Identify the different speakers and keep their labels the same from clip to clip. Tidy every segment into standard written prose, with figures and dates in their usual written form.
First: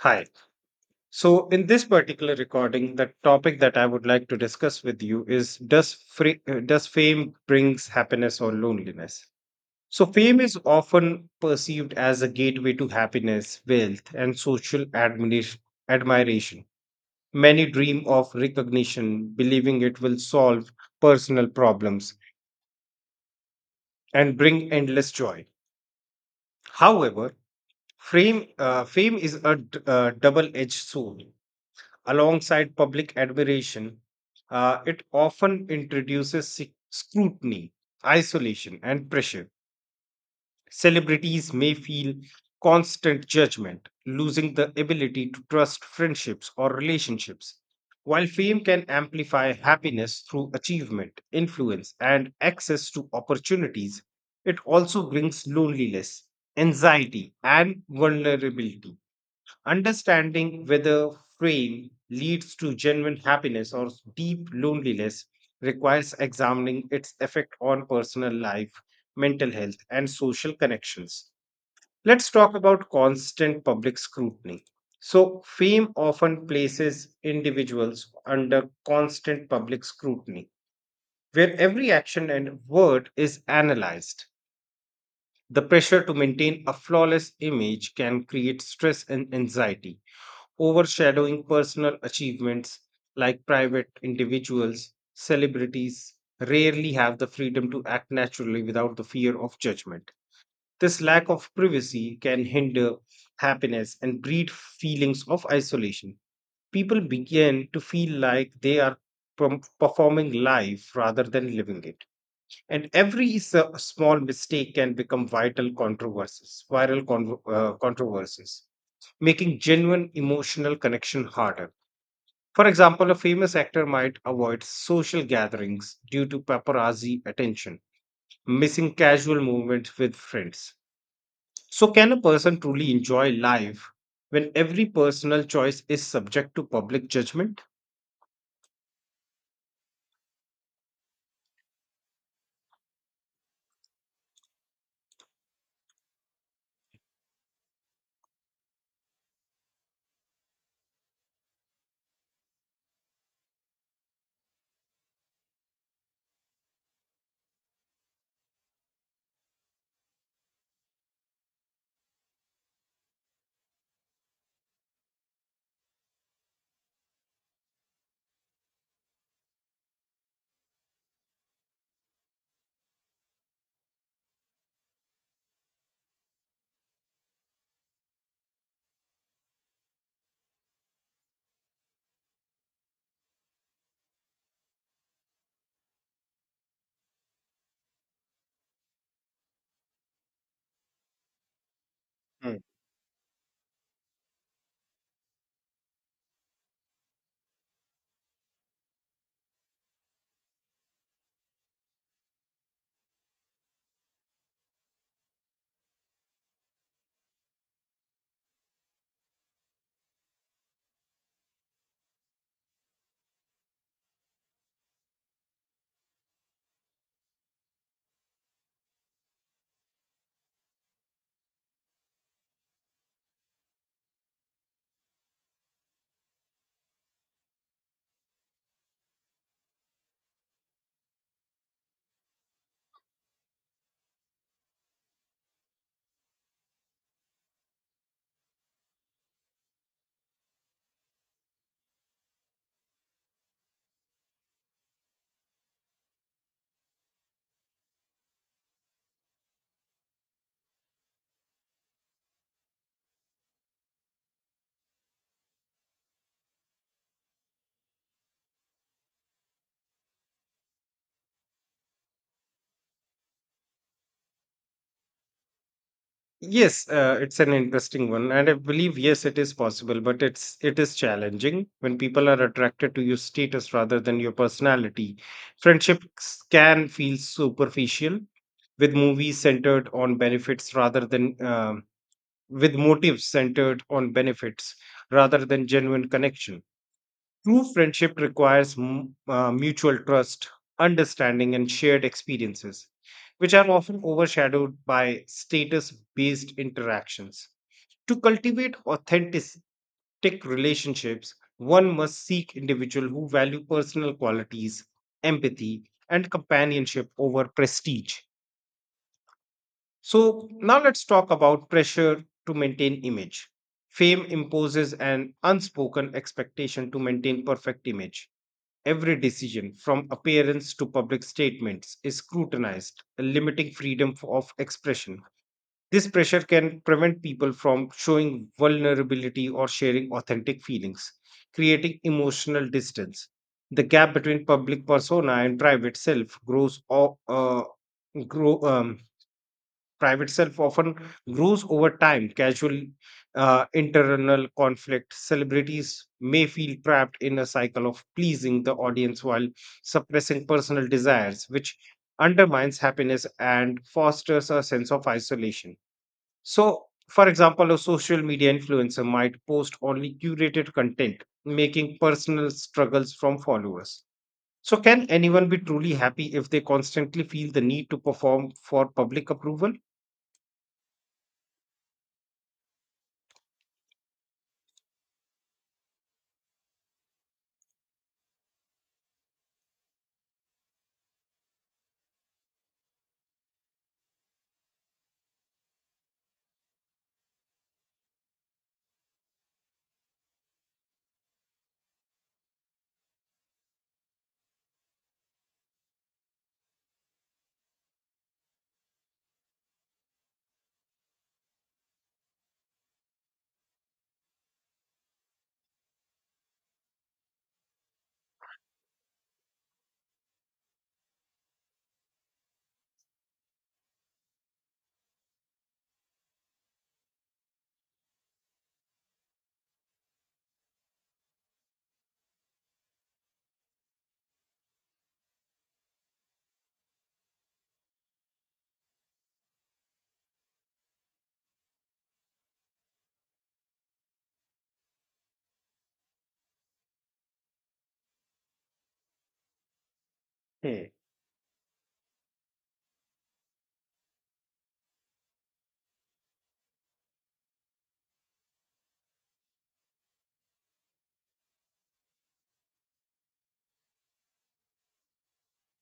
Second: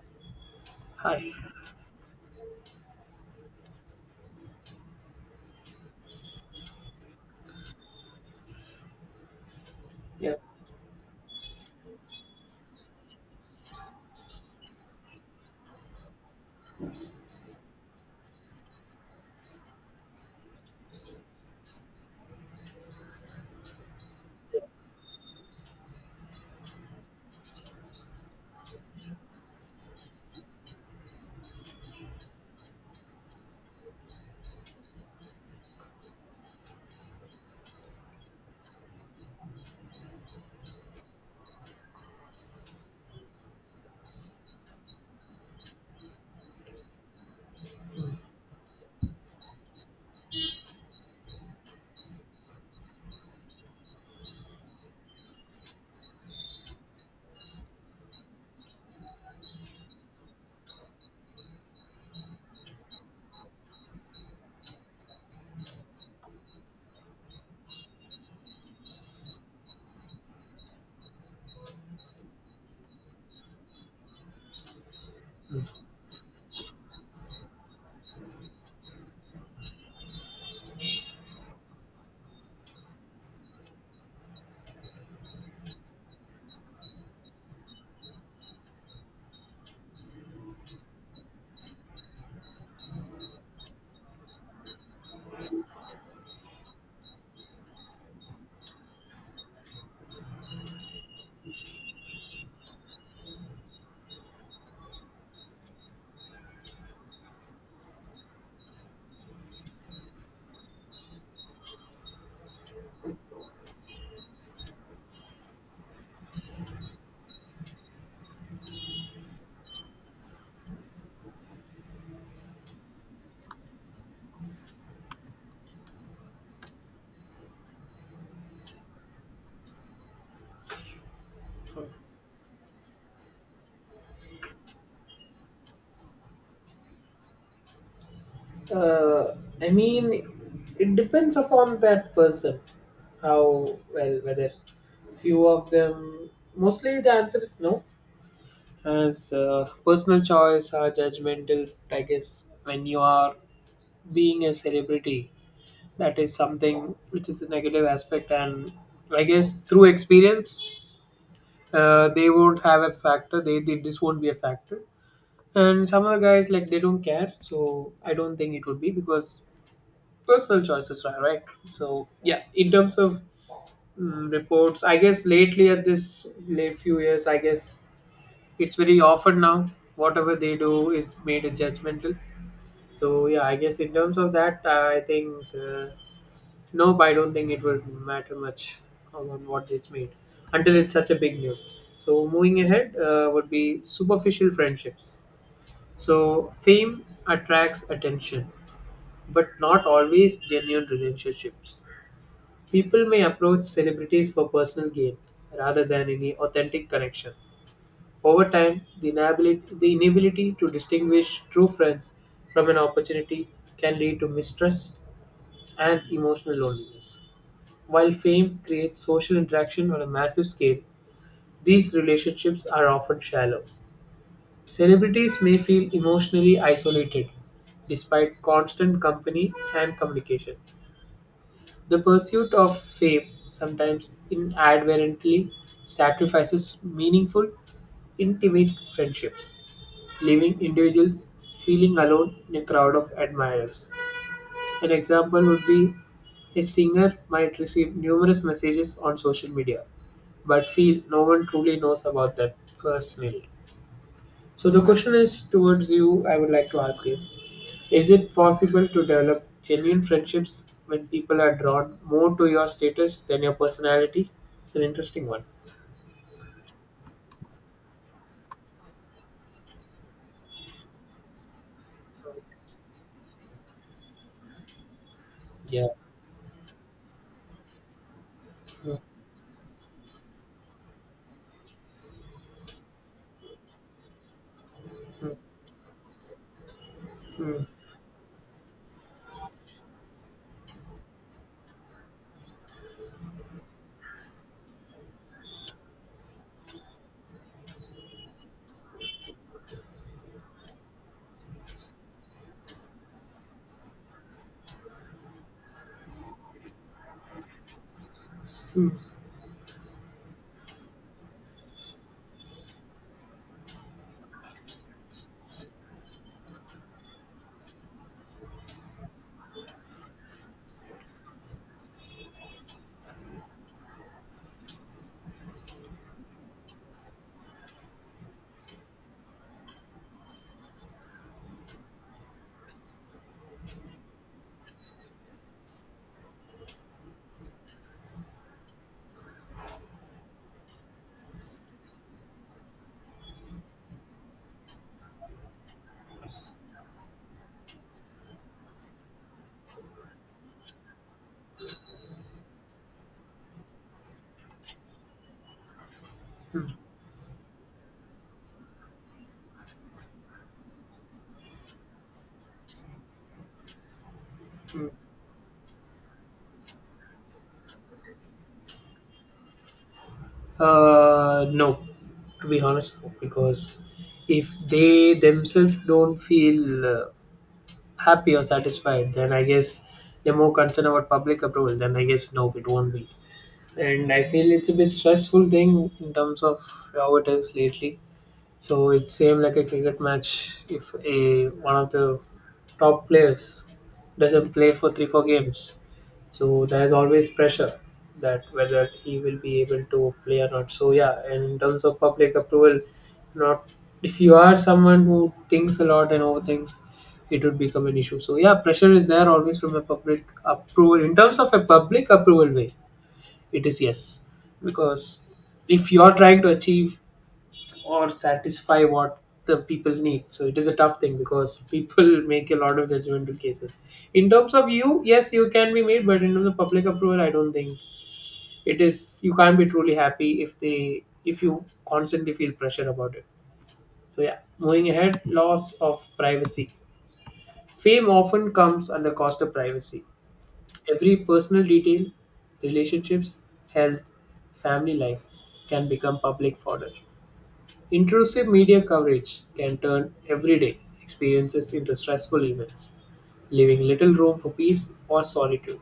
Speaker 1: Hi.
Speaker 2: Hi.
Speaker 1: So, in this particular recording, the topic that I would like to discuss with you is does fame brings happiness or loneliness? So,
Speaker 2: Yeah.
Speaker 1: fame is often perceived as a gateway to happiness, wealth, and social admiration. Many dream of recognition, believing it will solve personal problems and bring endless joy. However, fame is a double-edged sword alongside public admiration, it often introduces scrutiny, isolation, and pressure. Celebrities may feel constant judgment, losing the ability to trust friendships or relationships. While fame can amplify happiness through achievement, influence, and access to opportunities, it also brings loneliness, anxiety, and vulnerability. Understanding whether fame leads to genuine happiness or deep loneliness requires examining its effect on personal life, mental health, and social connections. Let's talk about constant public scrutiny. So, fame often places individuals under constant public scrutiny, where every action and word is analyzed. The pressure to maintain a flawless image can create stress and anxiety, overshadowing personal achievements. Like private individuals, celebrities rarely have the freedom to act naturally without the fear of judgment. This lack of privacy can hinder happiness and breed feelings of isolation. People begin to feel like they are performing life rather than living it. And every small mistake can become vital controversies, viral controversies, making genuine emotional connection harder. For example, a famous actor might avoid social gatherings due to paparazzi attention, missing casual moments with friends. So, can a person truly enjoy life when every personal choice is subject to public judgment?
Speaker 2: Uh, I mean, it depends upon that person. How well, whether few of them. Mostly, the answer is no. As personal choice or judgmental, I guess when you are being a celebrity, that is something which is the negative aspect. And I guess through experience, they won't have a factor. They this won't be a factor. And some of the guys like they don't care, so I don't think it would be because personal choices are right. So yeah, in terms of reports, I guess lately at this late few years, I guess it's very often now whatever they do is made a judgmental. So yeah, I guess in terms of that I think, uh, nope, I don't think it would matter much on what it's made until it's such a big news. So moving
Speaker 1: Hmm.
Speaker 2: ahead, would be superficial friendships. So fame attracts attention but not always genuine relationships. People may approach celebrities for personal gain rather than any authentic connection. Over time, the inability to distinguish true friends from an opportunity can lead to mistrust and emotional loneliness. While fame creates social interaction on a massive scale, these relationships are often shallow. Celebrities may feel emotionally isolated despite constant company and communication. The pursuit of fame sometimes inadvertently sacrifices meaningful, intimate friendships, leaving individuals feeling alone in a crowd of admirers. An example would be a singer might receive numerous messages on social media, but feel no one truly knows about them personally. So the question is towards you. I would like to ask is it possible to develop genuine friendships when people are drawn more to your status than your personality? It's an interesting one.
Speaker 1: Yes, it's an interesting one, and I believe yes, it is possible, but it is challenging when people are attracted to your status rather than your personality.
Speaker 2: Yeah.
Speaker 1: Friendships can feel superficial, with
Speaker 2: Mm,
Speaker 1: movies centered on benefits rather than with motives centered on benefits
Speaker 2: mm,
Speaker 1: rather than genuine connection.
Speaker 2: mm,
Speaker 1: True friendship requires mutual trust, understanding, and shared experiences, which are often overshadowed by status based interactions. To cultivate authentic relationships, one must seek individuals who value personal qualities, empathy, and companionship over prestige.
Speaker 2: mm.
Speaker 1: So, now let's talk about pressure to maintain image. Fame imposes an unspoken expectation to maintain perfect image. Every decision, from appearance to public statements, is scrutinized, limiting freedom of expression. This pressure can prevent people from showing vulnerability or sharing authentic feelings, creating emotional distance. The gap between public persona and private self grows, o- grow, Private self often grows over time. Casual internal conflict. Celebrities may feel trapped in a cycle of pleasing the audience while suppressing personal desires, which undermines happiness and fosters a sense of isolation. So, for example, a social media influencer might post only curated content, making personal struggles from followers. So, can anyone be truly happy if they constantly feel the need to perform for public approval?
Speaker 2: No, to be honest, no, because if they themselves don't feel happy or satisfied, then I guess they're more concerned about public approval. Then I guess no, it won't be. And I feel it's a bit stressful thing in terms of how it is lately. So it same like a cricket match if a one of the top players doesn't play for 3 4 games. So there is always pressure that whether he will be able to play or not. So yeah, and in terms of public approval, not if you are someone who thinks a lot and overthinks, it would become an issue. So yeah, pressure is there always from a public approval. In terms of a public approval way, it is, yes, because if you are trying to achieve or satisfy what the people need, so it is a tough thing because people make a lot of judgmental cases. In terms of you, yes, you can be made, but in terms of public approval, I don't think it is. You can't be truly happy if they if you constantly feel pressure about it. So yeah, moving ahead, loss of privacy. Fame often comes at the cost of privacy.
Speaker 1: Hmm.
Speaker 2: Every personal detail, relationships, health, family life can become public fodder. Intrusive media coverage can turn everyday experiences into stressful events, leaving little room for peace or solitude.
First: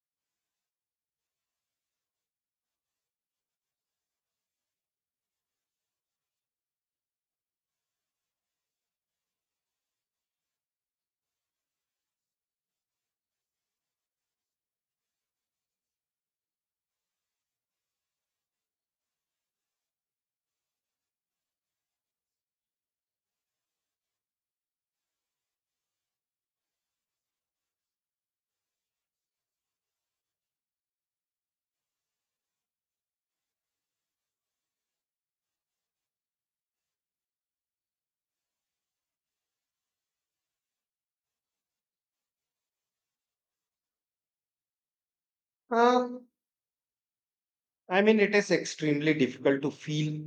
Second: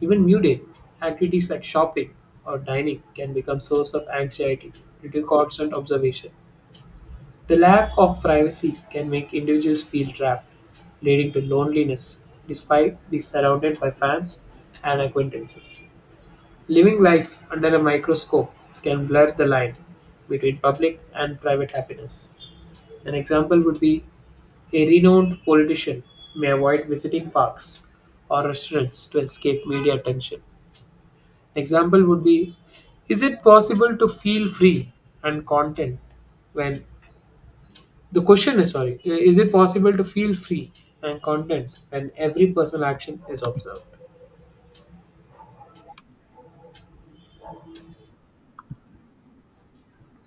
Speaker 2: Even muted activities like shopping or dining can become source of anxiety due to constant observation. The lack of privacy can make individuals feel trapped, leading to loneliness despite being surrounded by fans and acquaintances. Living life under a microscope can blur the line between public and private happiness. An example would be a renowned politician may avoid visiting parks or restaurants to escape media attention. Example would be, is it possible to feel free and content when, the question is, sorry, is it possible to feel free and content when every personal action is observed?
Speaker 1: Uh, I mean, it is extremely difficult to feel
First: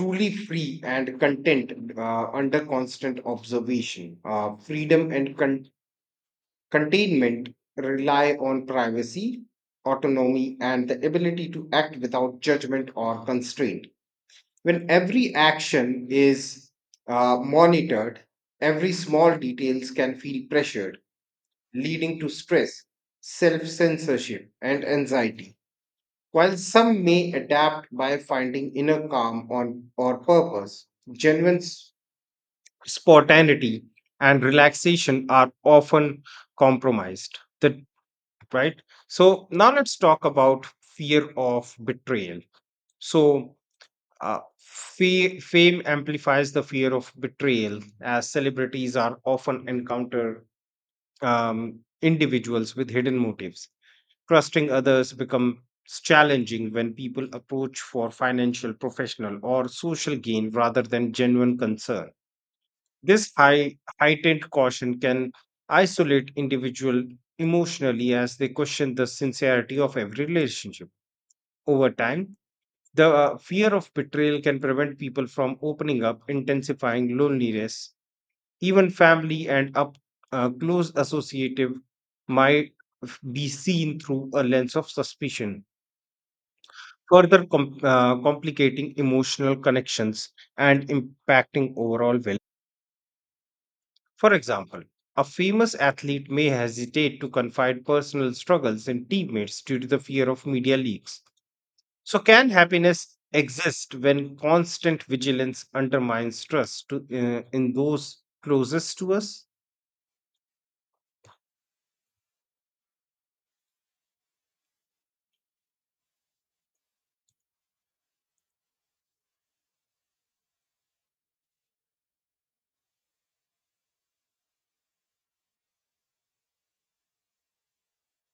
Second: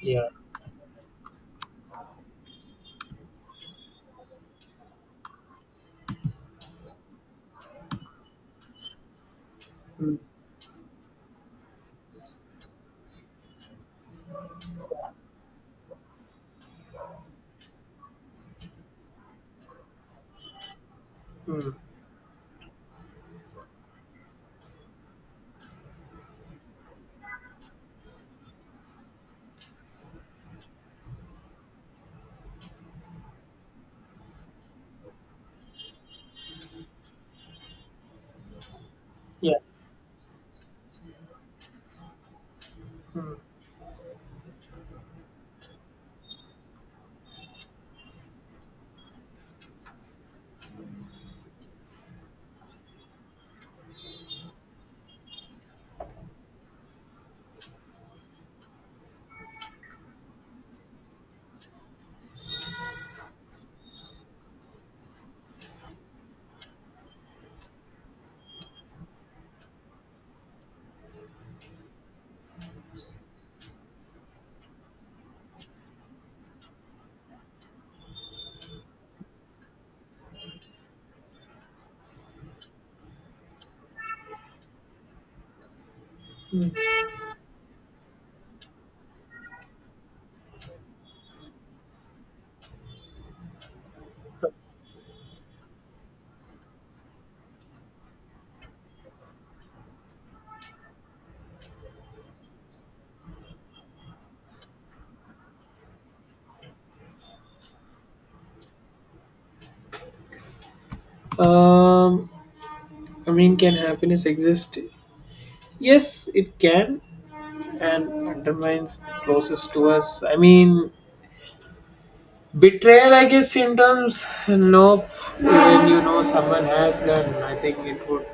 Speaker 2: Yeah.
Speaker 1: free and content under constant observation. Freedom and containment rely on privacy,
Speaker 2: Mm,
Speaker 1: autonomy, and the ability to act without judgment or constraint. When every action is monitored, every small details can feel pressured,
Speaker 2: mm,
Speaker 1: leading to stress, self censorship, and anxiety. While some may adapt by finding inner calm on, or purpose, genuine spontaneity and relaxation are often compromised. Right? So,
Speaker 2: yeah.
Speaker 1: now let's talk about fear of betrayal. So, fame amplifies the fear of betrayal as celebrities are often encounter um, individuals with hidden motives. Trusting others becomes challenging when people approach for financial, professional, or social gain rather than genuine concern. Heightened caution can isolate individual emotionally as they question the sincerity of every relationship. Over time, the fear of betrayal can prevent people from opening up, intensifying loneliness. Even family and up close associative might be seen through a lens of suspicion, further complicating emotional connections and impacting overall well. For example, a famous athlete may hesitate to confide personal struggles in teammates due to the fear of media leaks. So, can happiness exist when constant vigilance undermines trust in those closest to us?
Speaker 2: Um, I mean, can happiness exist? Yes, it can, and undermines the closest to us. I mean, betrayal, I guess, in terms, nope. When you know someone has done, I think it would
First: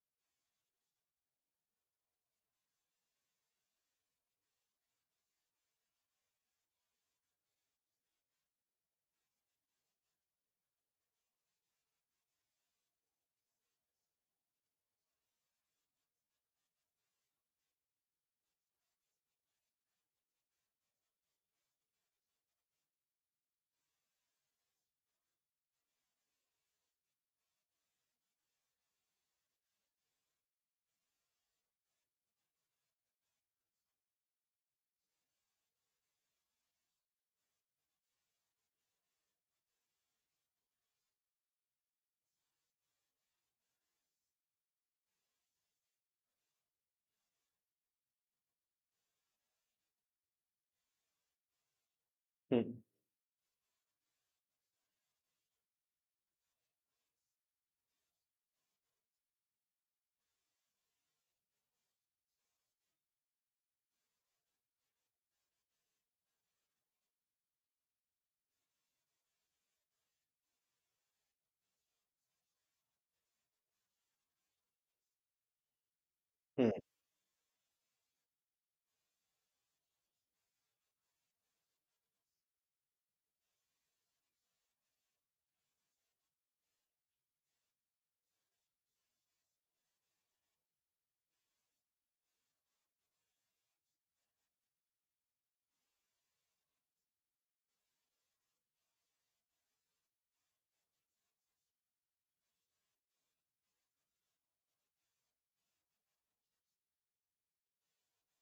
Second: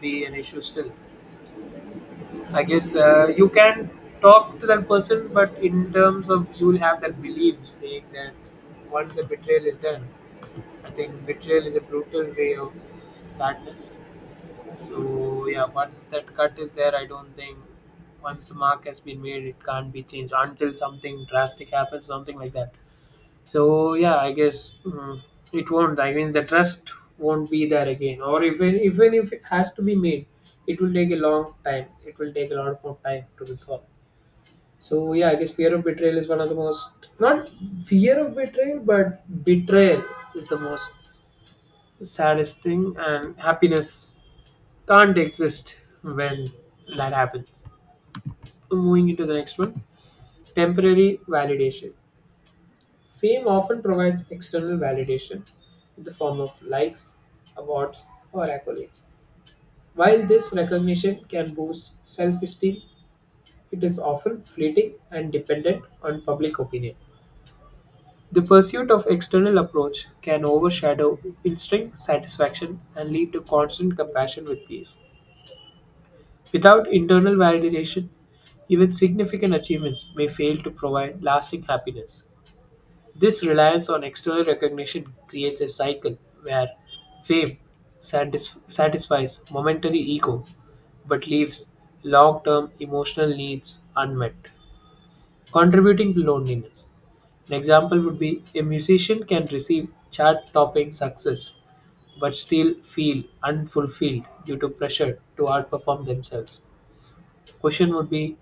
Speaker 2: be an issue still. I guess you can talk to that person, but in terms of you'll have that belief saying that once a betrayal is done, I think betrayal is a brutal way of sadness. So yeah, once that cut is there, I don't think once the mark has been made, it can't be changed until something drastic happens, something like that. So yeah, I guess it won't. I mean, the trust won't be there again. Or if it- even if it has to be made, it will take a long time. It will take a lot more time to resolve. So yeah, I guess fear of betrayal is one of the most not fear of betrayal, but betrayal is the most saddest thing, and happiness can't exist when that happens. Moving into the next one, temporary validation.
Speaker 1: Hmm.
Speaker 2: Fame often provides external validation in the form of likes, awards, or accolades. While this recognition can boost self esteem, it is often fleeting and dependent on public opinion. The pursuit of external approach can overshadow instinct satisfaction and lead to constant compassion with peace. Without internal validation, even significant achievements may fail to provide lasting happiness. This reliance on external recognition creates a cycle where fame satisfies momentary ego but leaves long term emotional needs unmet, contributing to loneliness. An example would be a musician can receive chart topping success but still feel unfulfilled due to pressure to outperform themselves. Question would be,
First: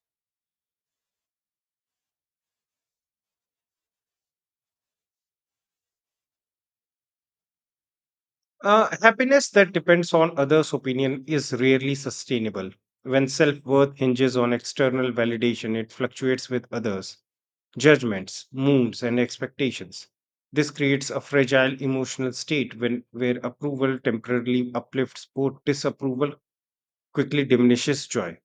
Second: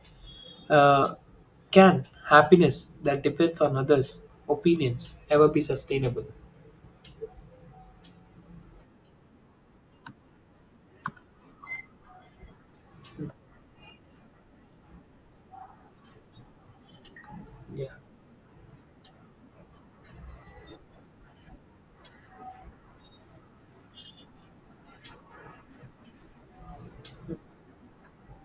Speaker 2: uh, can happiness that depends on others' opinions ever be sustainable?
Speaker 1: Happiness that depends on others' opinion is rarely sustainable. When self worth hinges on external validation, it fluctuates with others'
Speaker 2: Yeah.
Speaker 1: judgments, moods, and expectations. This creates a fragile emotional state where approval temporarily uplifts or disapproval quickly diminishes joy.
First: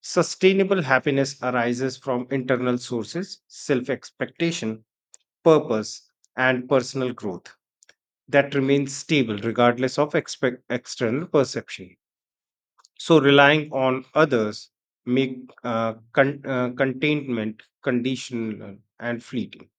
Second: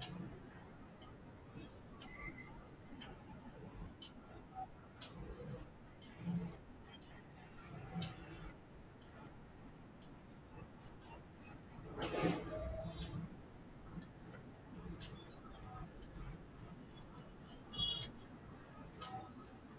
Speaker 1: Sustainable happiness arises from internal sources, self expectation, purpose, and personal growth that remains stable regardless of expect external perception. So relying on others make containment conditional and fleeting.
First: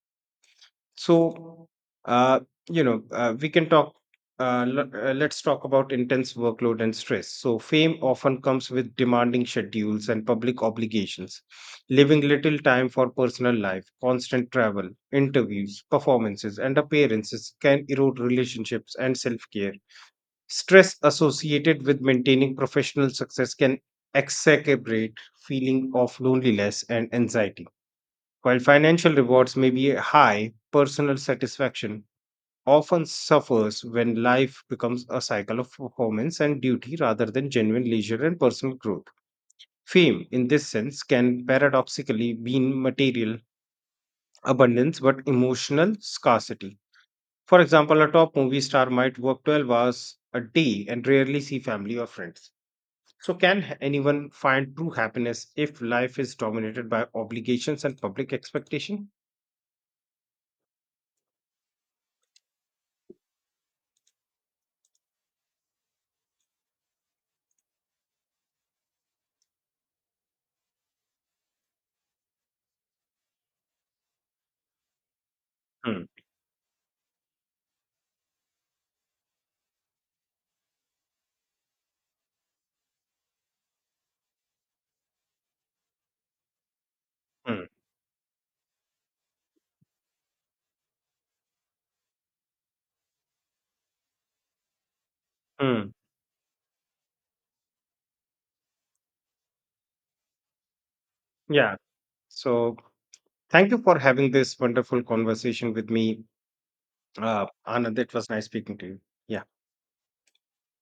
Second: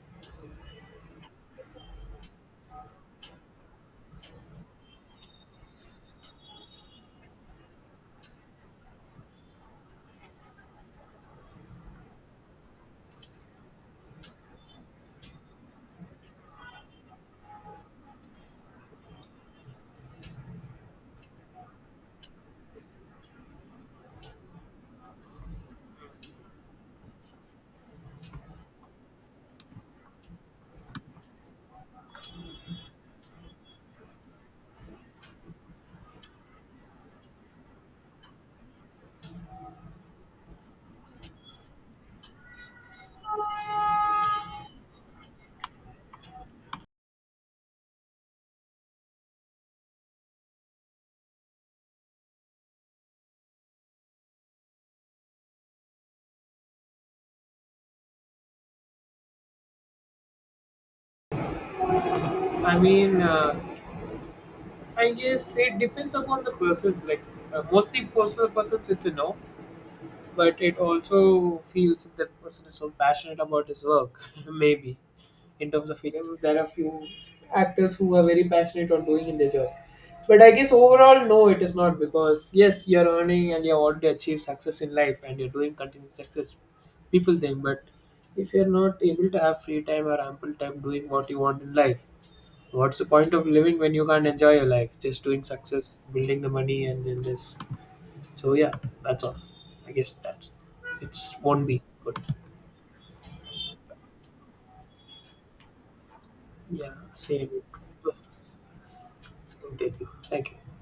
Speaker 1: So uh, you know we can talk. Let's talk about intense workload and stress. So fame often comes with demanding schedules and public obligations, leaving little time for personal life. Constant travel, interviews, performances, and appearances can erode relationships and self-care. Stress associated with maintaining professional success can exacerbate feeling of loneliness and anxiety. While financial rewards may be high, personal satisfaction often suffers when life becomes a cycle of performance and duty rather than genuine leisure and personal growth. Fame, in this sense, can paradoxically mean material abundance but emotional scarcity. For example, a top movie star might work 12 hours a day and rarely see family or friends. So, can anyone find true happiness if life is dominated by obligations and public expectation?
Speaker 2: I mean, I guess it depends upon the persons. Like mostly personal persons, it's a no. But it also feels that the person is so passionate about his work, maybe, in terms of
Speaker 1: Hmm,
Speaker 2: freedom there are few actors who are very passionate on doing in their job, but I guess overall no, it is not, because yes, you're earning and you have already achieved success in life and you're doing continued success, people think,
Speaker 1: hmm,
Speaker 2: but if you're not able to have free time or ample time doing what you want in life, what's the point of living when you can't enjoy your life just doing
Speaker 1: hmm.
Speaker 2: success, building the money, and then just, so yeah, that's all. I guess that's, it's won't
Speaker 1: Yeah.
Speaker 2: be good.
Speaker 1: So, thank you for having this wonderful conversation with me,
Speaker 2: Yeah, same,
Speaker 1: Anand. It was nice speaking to you. Yeah.
Speaker 2: same to you. Thank you.